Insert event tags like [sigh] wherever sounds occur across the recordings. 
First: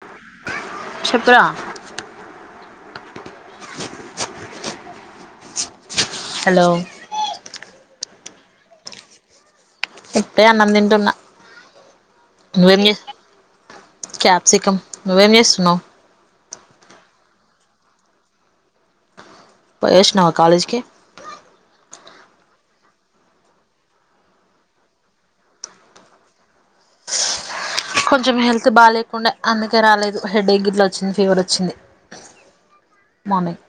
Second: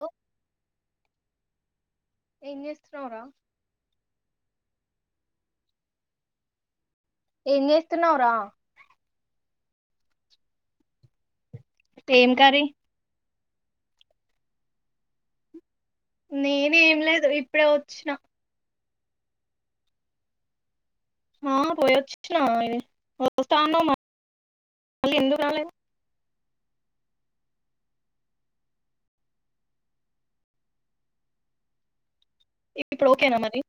Hello చెప్పు రా ఏం రా హలో ఏం చేస్తున్నావ్ రా ఇప్పుడే అన్నం తింటున్న ఏం కర్రీ క్యాప్సికమ్ నువ్వేమి చేస్తున్నావు నేనే ఏం లేదు ఇప్పుడే వచ్చిన పోయి వచ్చినవా కాలేజ్కి ఆ పోయొచ్చిన వస్తాన్నా మళ్ళీ ఎందుకు రాలేదు కొంచెం హెల్త్ బాగా లేకుండా అందుకే రాలేదు హెడ్ ఎ గట్లో వచ్చింది ఫీవర్ వచ్చింది ఇప్పుడు ఓకేనా మరి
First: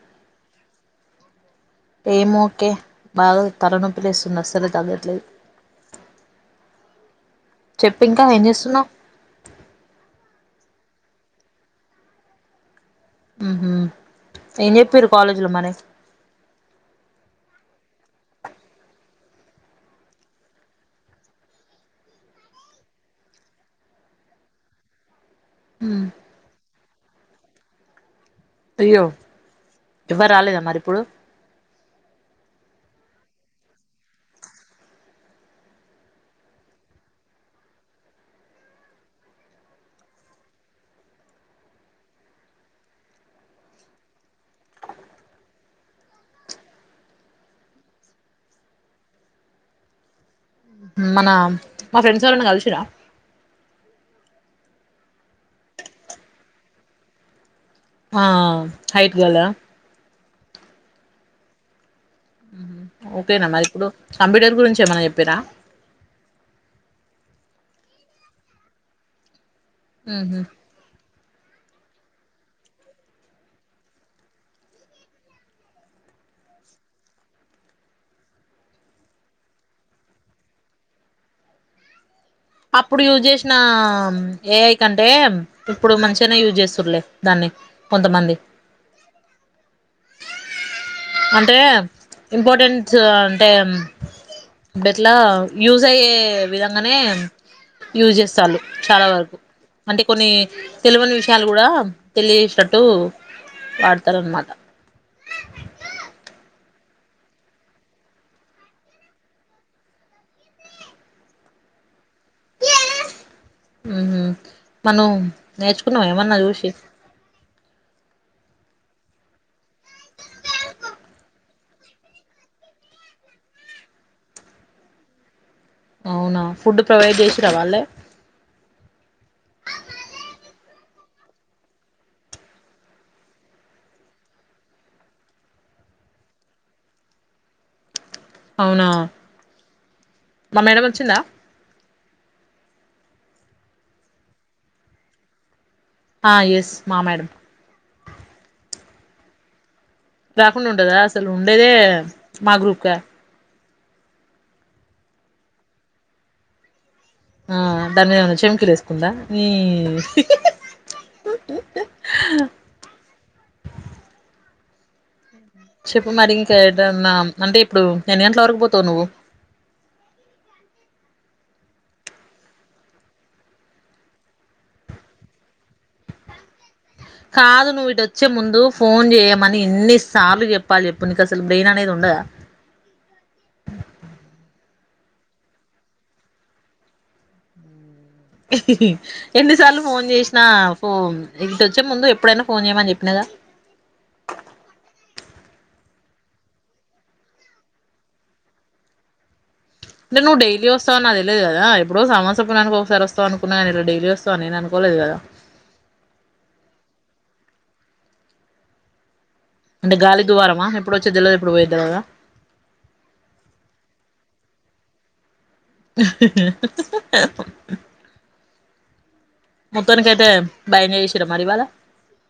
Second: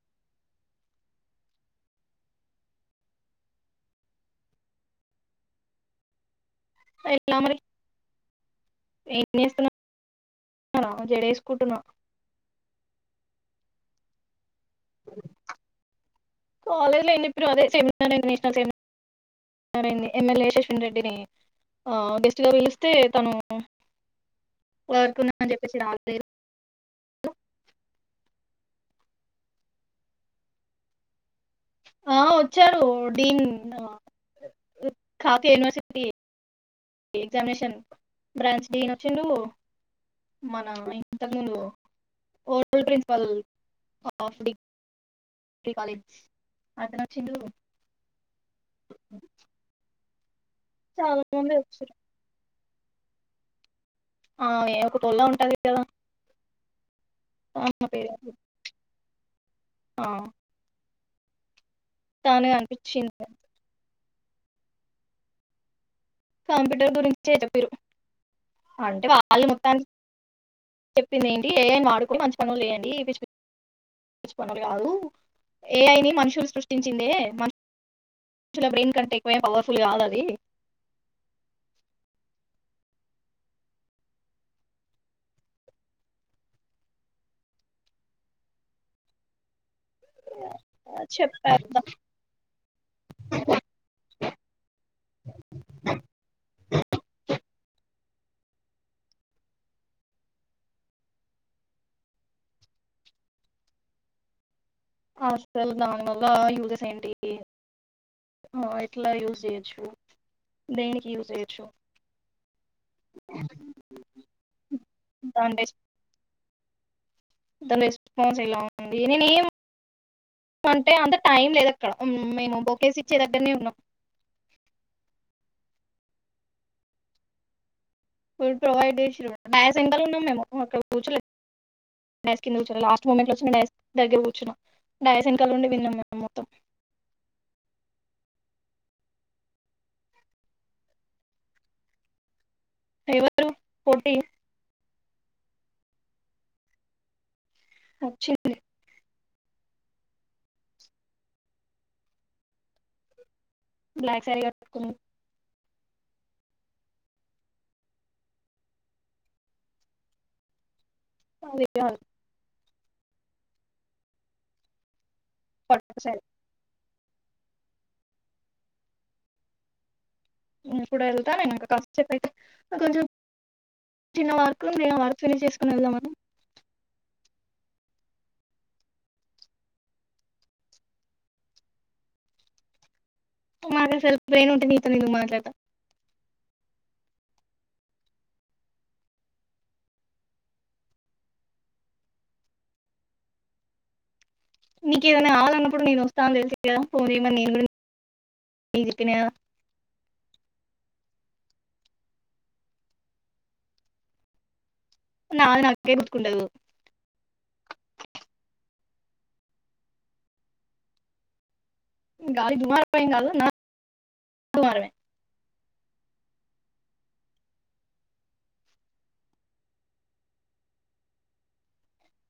ఏమోకే బాగా తలనొప్పి లేస్తుంది అస్సలే తగ్గట్లేదు ఎలా మరి చెప్పు ఇంకా ఏం చేస్తున్నావు్ జడేసుకుంటున్నా ఉహూ ఏేం చెప్పారు కాలేజీ లో మరి ఎమెలే శ్వంత రెడ్డిని గెస్ట్ గా పిలిస్తే తను వర్క్ అని చెప్పేసి రాలేదు అ అయ్యో ఎవరు రాలేదా మరి ఇప్పుడు ఆ వచ్చారు [unintelligible] యూనివర్సిటీ ఎగ్జామినేషన్ బ్రాంచ్ [unintelligible] వచ్చిడు మన ఇంతకు ముందు ఓ ప్రిన్సిపల్ [unintelligible] చాలా మన మంది వచ్చారు మా ఫ్రెండ్స్ ఎరన్నా కలిసిరా ఆ ఏ [unintelligible] ఉంటది కదా ఆమె పేరు ఆ హైట్ గర్ల్ ఆ ఆ తనే కనిపించింది ఓకేనా మరి ఇప్పుడు కంప్యూటర్ గురించి ఏమైన్నా చెప్పిరా కంప్యూటర్ గురించ చెప్పరు అంటే వాళ్ళు ఉహు ింది ఏంటి ఎ ఐ ఆడుకో మంచి పనులు లేయండి పనులు చేయండి పిచ్చి పిచ్చి పనులు కాదు ఏఐని మనుషులు సృష్టించిందే మనుషుల బ్రెయిన్ కంటే ఎక్కువే పవర్ఫుల్ కాదు అది అప్పుడు యూజ్ చేసిన ఏఐ కంటే ఇప్పుడు మంచిగానే యూజ్ చేస్తుండలే దాన్ని కొంతమంది అంటే చెప్పారు ఇంపార్టెంస్ అంటే [unintelligible] యూజ అయ్యే విధంగానే యూజ్ చేస్తారు చాలా వరకు అంటే కొన్ని తెలివని విషయాలు కూడా తెలిసినట్టు వాడతారు అనమాట అసలు దాని వల్ల యూజెస్ ఏంటి ఎట్లా యూజ చేయొచ్చు దేనికి యూజ చేయొచ్చు మను దాని బేస్ నేర్చుకున్నా ఏమన్నా చూసి [unintelligible] అంటే అంత టైం లేదు అక్క మేము బకేసి ఇచ్చే దగ్గరనే ఉన్నాప్పు అవునా ఫుడ్ ప్రొవైడ్ చేసిరా వాలే ఫుడ్ ప్రొవైడ్ [unintelligible] అవునా మా మేడం వచ్చిందా ఎవరు పోటీ ఆ ఎస్ మా మేడం ఒచ్చింది రాకుండా ఉండదా అసలు ఉండేదే మా గ్రూప్గా బ్లాక్ సారీ కట్టుకున్ ఆ దాని ఏమనా చెంకి వేసుకుందా నీ అదేఎల్ పట్టు చెప్ శారీ మరి ఇంక దన్నా అంటే ఇప్పుడు ఎన్ని గంటల వరకు పోతవు నువ్వు నేను కూడా వెళ్తా నేను కష్ట చెప్పైతే కొంచెం చిన్న వార్కు నేను వార్క్ ఫినిజ్ చేసుకుని వెళ్దాం మన్ కాదు నువ్వు ఇటోచ్చే ముందు ఫోన్ చేయమని ఇన్ని సార్లు చెప్పాలి చెప్పు నీకు అసలు బ్రెయిన్ అనేది ఉండదా మకసలు బ్రెన్ ఉంటె నీతో అందుక్ మాట్లాడతా ఎన్నిసార్లు ఫోన్ చేసినా ఫో ఇటోచ్చే ముందు ఎప్పుడైనా ఫోన్ చేయమని చెప్పినగా నీకేమన్నా కావాలన్నప్పుడు నేను వస్తా అని తెలిసి కదా ఫోన్ చేయమని నేను కూడా న చెప్పినా అంటే నువ్వు డైలీ వస్తవనీ నాకు తెలీదు కదా ఎపుడో మాస పున్నానికి ఒకసారి వస్తవనుకున్న కానీ ఇట్ల డైలీ వస్తవని నేనను నాథ్ నాకే గుర్తుకుండదు అంటేగాలి ద్వారమా ఎప్పుడు వచ్చేది తెల్వదు ఎప్పుడు పోయిది తెల్వదు గలీద్వారం ఏంకాదు నా [unintelligible] హా హా మొత్తానికి ఐతే బాగా ఎంజాయ్ చేసిర మరీ ఇవాళ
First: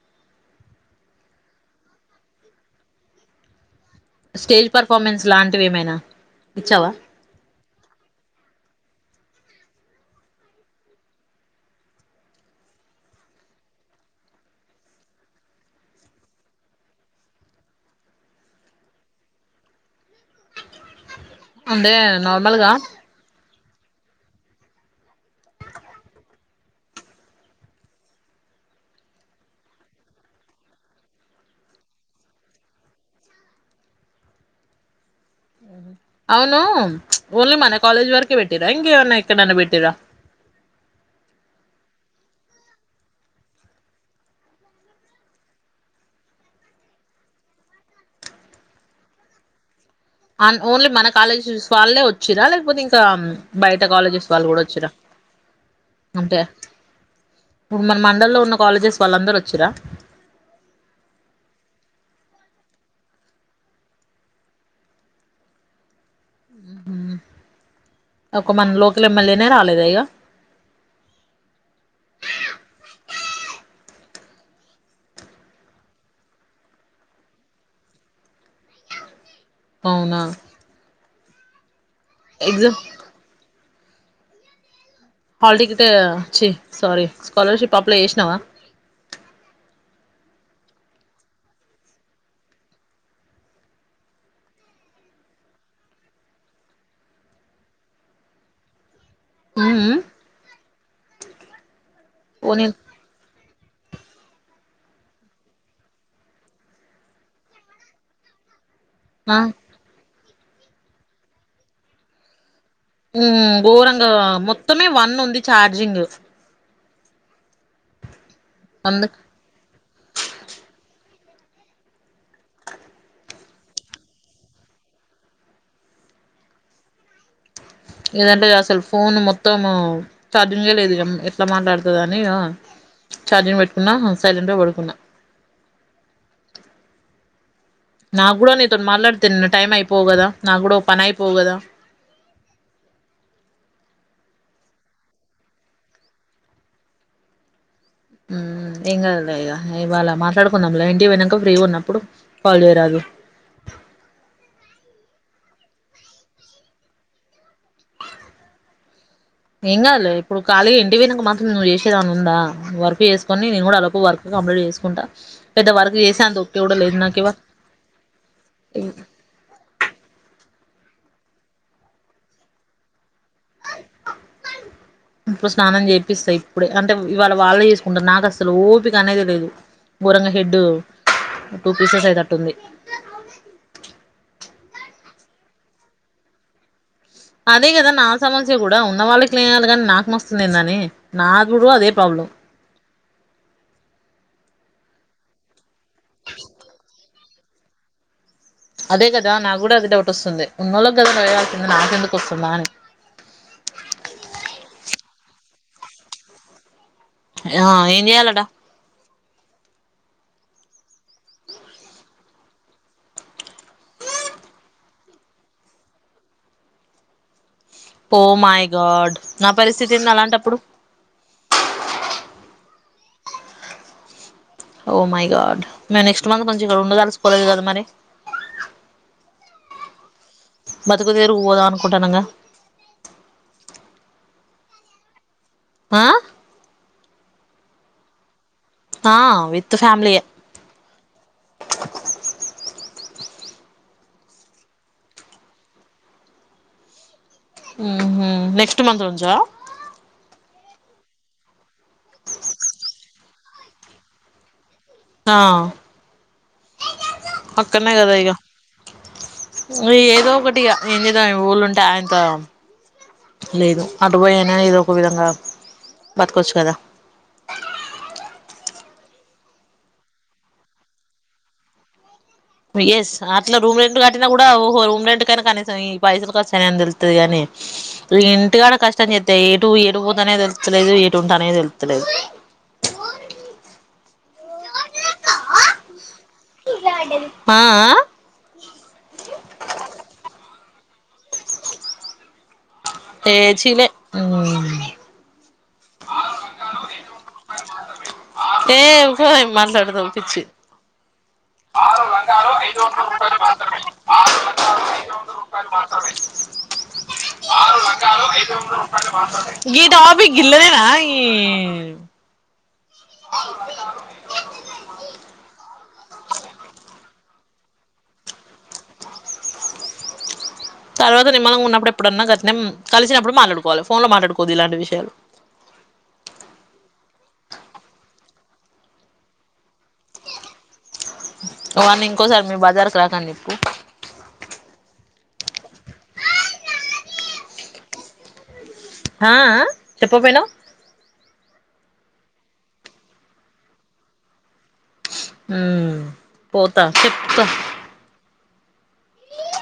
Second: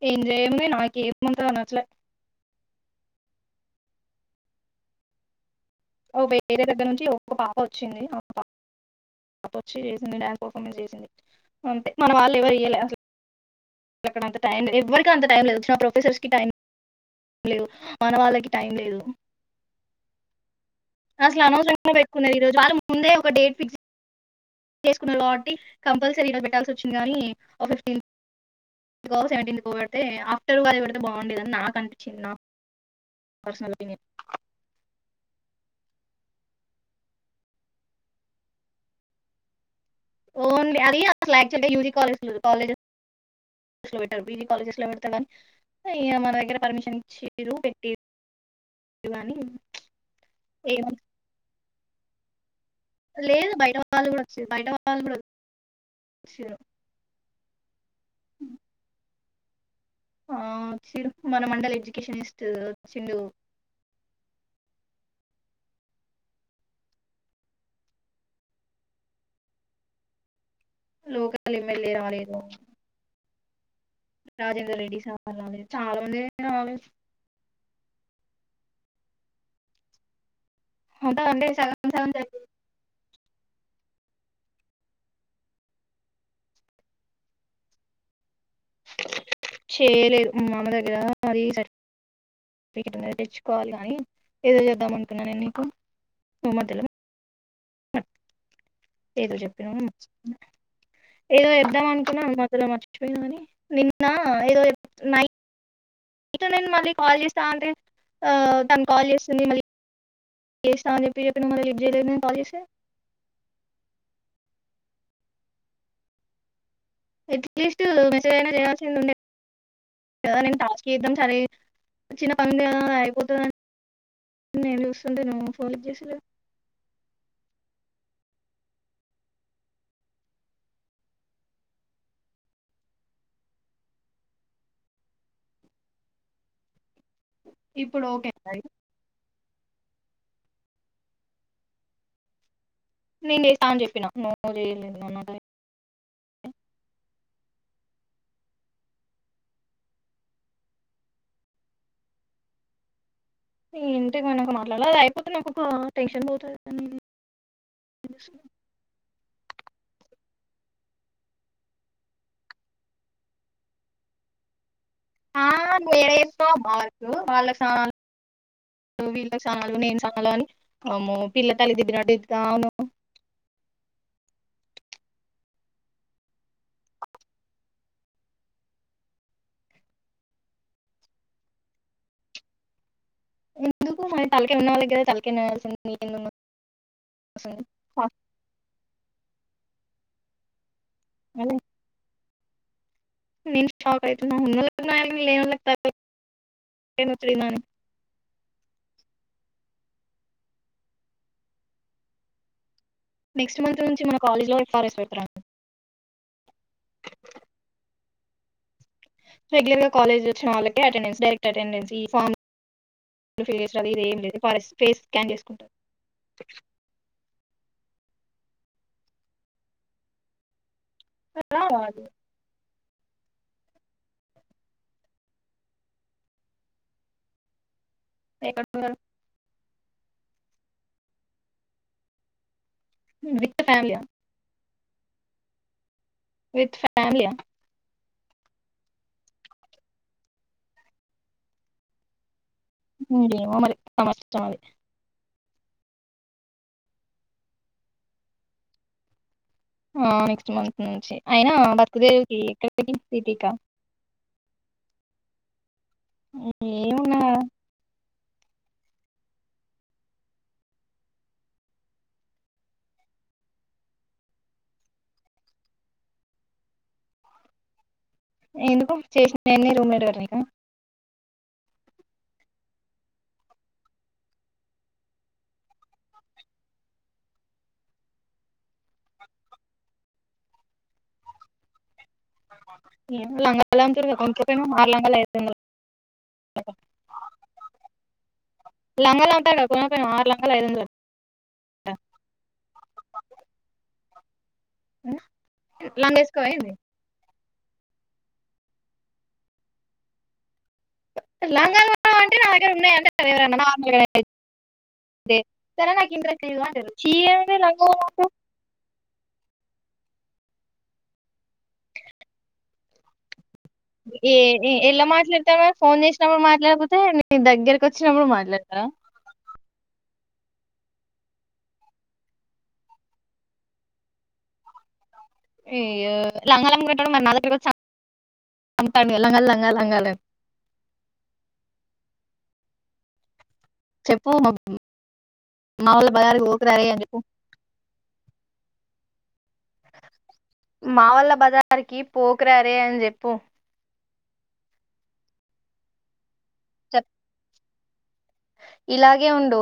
ఏమ్ చేయను నాకేమంతా గా నచ్చలే స్టేజ్ పర్ఫార్మెన్స్ లాంటి ఓ వేరే దగ్గర నుంచి ఒక్క పాప వచ్చింది ఆ పా వచ్చి చేసింది డ్యాన్స్ పర్ఫార్మెన్స్ చేసింది అంతే మన వాళ్ళు ఎవరుఇయ్యాలే అసలు అక్కడ టైం లేదు ఎవరికి అంత టైం లేదు వచ్చిన ప్రొఫెసర్స్కి టైం లేదు మన వాళ్ళకి టైం లేదు అసలు అంటే అనవసరంగా పెట్టుకున్నారు ఈ రోజు నార్మల్గా వారం ముందే ఒక డేట్ ఫిక్స్ చేసుకున్నారు కాబట్టి కంపల్సరీగా పెట్టాల్సి వచ్చింది కానీ ఫిఫ్టీన్ సెవెంటీన్ పెడితే ఆఫ్టర్ ఉగాదికి పెడితే బాగుండేదని నాకుఅనిపించింది నాకు పర్సనల్పీనియన్ అవును ఓన్లీ మన కాలేజ్ వరకే పెట్టిరాయింకా అవన్ ఎక్కడనే పెట్టిరా [unintelligible] అ ఏమ ఓన్లీ మన కాలేజీ చూ వాళ్ళే వచ్చారా లేకా పోతే కాకపోతే ఇంకా లేదు బయట కాలేజెస్ వచ్చిరు వాళ్ళు కూడా బయట వచ్చారా వాళ్ళు కూడా అంటే వచ్చిరు ఇప్పుడు మన మండల్ లో ఉన్న కాలేజెస్ వాళ్ళందరుూ వచ్చ చురా ఆ మన మండల్ ఎడ్యుకేషనిస్ట్ వ చ్చిండు ఒక మన లోకల్ ఎమ్మెల్యేనే రాలేద ఇగ లోకల్ ఎమ్మెల్యే రాలేదు రాజేందర్ రెడ్డి చాలా మంది దగ్గర [unintelligible] అవునా అంట అంటే చ ఎగ్జామ్ హల్లటికెట్ చి సారీ స్కాలర్షిప్ అప్లై చేసినవా చేయలేదు మా మామ దగ్గర మరి సర్టిఫికెట్ ఉంది తెచ్చుకోవాలి కానీ నినే చేద్దామ అనుకున్న నేను నీకు ఏమో ఏదో చెప్పిన ఉమ్ ఉమ్ [unintelligible] ఏదో చెప్ధం అనుకు పోనీ [unintelligible] నా ఏదో [unintelligible] ఇక నేను మళ్ళీ కాల్ చేస్తా అంటే ఆ తాన్ కాల్ ఆ చేస్తుది మలీ చేస్తా అని చెప్పి మళ్ళ లిఫ్ట్ చేయలేదే కాల్ చేస్తే మ్ గొరంగా మొత్తమే వన్ ఉంది చార్జింగ్ [unintelligible] అందు [unintelligible] టాస్క్ [unintelligible] సరే చిన్న పని అయిపోతుందిని నేను చూస్తుంది నువ్వు ఫోన్ ఇచ్చే ఏదంటే అసలు ఫోన్ మొత్తము ఛార్జింగే లేదు ఎట్లా మాట్లాడుతది ఇగ ఛార్జింగ్ పెట్టుకున్న సైలెంట్గా పడుకున్నా ఇప్పుడు నా ఓకే కూడా అన్నది. నీతిని మాట్లాడి [unintelligible] టైమ్ పో గదా నా కూడా ఓ పని అయిపోగదా నేను చేస్తా అని చెప్పినా నువ్ [unintelligible] ఏం కదలే ఇగ ఇవాళ మాట్లాడుకుందాంలె ఇంటి పోనాక ఫ్రీ ఉన్నప్పుడు కాల్ చేయరాదు ఏంటిమనా ఒక మాట్లాడలే అయిపోతే నాకు ఒక టెన్షన్ పోతది ఏం కాదు లె ఇప్పుడు ఖాళిగా ఇంటివిక మాత్రం నువ్ చేసేది ఏమన ఉందా వర్క్ ఎసుకొని నేను కూడా అ లోపు వర్క్ కంప్లీట్ చేసుకో ఆ నేరేస్తమ్ లేదు వాళ్ళకు నాకు ఇవాళ వాళ్ళకి వీళ్ళకి చలు నేను చలు అని అమ్మో పిల్ల తల్లి తిట్టినటు తిడత ఉన్నవ్ ఇప్పుడు స్నానం చేపిస్తా ఇప్పుడే అంటే ఇవాళ వాళ్ళే చేసుకుంటారు నాకు అసలు ఓపిక అనేది లేదు గొరంగ హెడ్ టూ పీసెస్ అయితట్టుంది ఎందుకు మయ్ త న్నగద తల [unintelligible] అదే కదా నా సమస్య కూడా ఉన్న వాళ్ క్లే కానీ నాకు నోస్తుంది ఎందని నా అదే గుడు అదె ప్రాబ్లం నేను షాక్ అయితున్న ఉనో లకి త లేనో లకి ఏమతునలి కానీ అదే కదా నా కూడా అది డౌట్ వస్తుంది ఉన్నోళ్ళకి కదా నయాల్సింద నాకెందుకు వస్తుందా అని నెక్స్ట్ మంత్ నుంచి మన కాలేజ్ లో కూడా ఎఫార సత్ర్రా ఆ ఎం చేయాలట రెగ్యులర్ గా కాలేజీ వచ్చిన వాళ్ళక అటెండెన్ డైరెక్ట్ అటెండెన్స్ ఫ ఇం లేదు ఫేస్ స్కాన్ చేకుంట పో మై గాడ్ నా పరిస్థితి ఏంది అలాంటప్పుడు రావాలి ఓ మై గాడ్ ఇంగ నెక్స్ట్ మంత్ నుంచి ఇక్కడ ఉడాస్కాల కద మరి ఎకడున్నర్ బతుకుదేరుకు పోదాం అనుకుంటానంగా [unintelligible] ఆ విత్ ఫ్యామిలి హా ఆ విత్ ఫ్యామిలీ ఏ మ మరి సమ మరి నెక్స్ట్ మంత్ నుంచా ఆ నెక్స్ట్ మంత్ నుంచి అయినా కుదేవు ఎక్కడ సిటికా ఆ ఏవునా అక్కనే కదా ఇక ఇ ఏదో ఒకటి ఇగ ఏం చేదాం ఆ ఊళ్ళుంటే ఆయంత లేదు అటు పోయినని ఏదో ఒక విధంగా బతకొచ్చు కదా ఎందుకు చేసిన ఎన్నన్ని రూమ్ లేడవారు నీక ఎస్ అట్లా రూమ్ రెంట్ కట్టినా కూడా ఓహో రూమ్ రెంట్ కైనా కనీసం ఈ పైసలు కార్చాయని తెలుస్తదిగాని ఇంటికా కష్టం చెప్స్తా ఏటు ఏటు పోత అనేది తెలుతలేదు ఏటు ఉంటాయో అనేది తెలుస్తలేదు లంగాల అ ఎపో మారలా కదు [unintelligible] ఆ ఆ లంగల్ ఉంటాకా పోన పో ఆరు లంగల అందలే [unintelligible] ఏ చీనే లంగేజకోంది [unintelligible] ఏ ఉకోవే ఎం మాట్లాడదాం అనిపించి లంగా అంటే నా దగ్గర ఉన్నాయింటేవర అదేరా నాకు ఇె అ చీ లంగా [unintelligible] విగీల ల్లేనా ఈ ఓే ఏ ఎలా మాట్లాడతా వే ఫోన్ చేసినప్పుడు మాట్లాడకపోతే నే దగ్గరకు వచ్చినప్పుడు మాట్లాడతా తర్వాత నిమ్మలం ఉన్నప్పుడు ఎప్పుడన్నా గత్నం కలిసినప్పుడు మాట్లాడుకోవాలి ఫోన్ లో మాట్లాడుకోవద్దు ఇలాంటి విషయాలు అయ్యో లంగాల అని నా దగ్గరకి వచ్చి [unintelligible] అమ్ముతాడు మే లంగాలు లంగాలు లంగాలు అని అవ్వన్నా ఇంకోసారి మీ బజారుకు రాకండి చెప్పు మా వాళ్ళు బజారుకి పోకు రా రేయ్ అని చెప్పు ఆ ఆ చెప్పకపోయినావ్ జారికి పోకురా రేయ్ అని చెప్పు ఉ పోతా చెప్ చెప్తా ఇలాగే ఉండు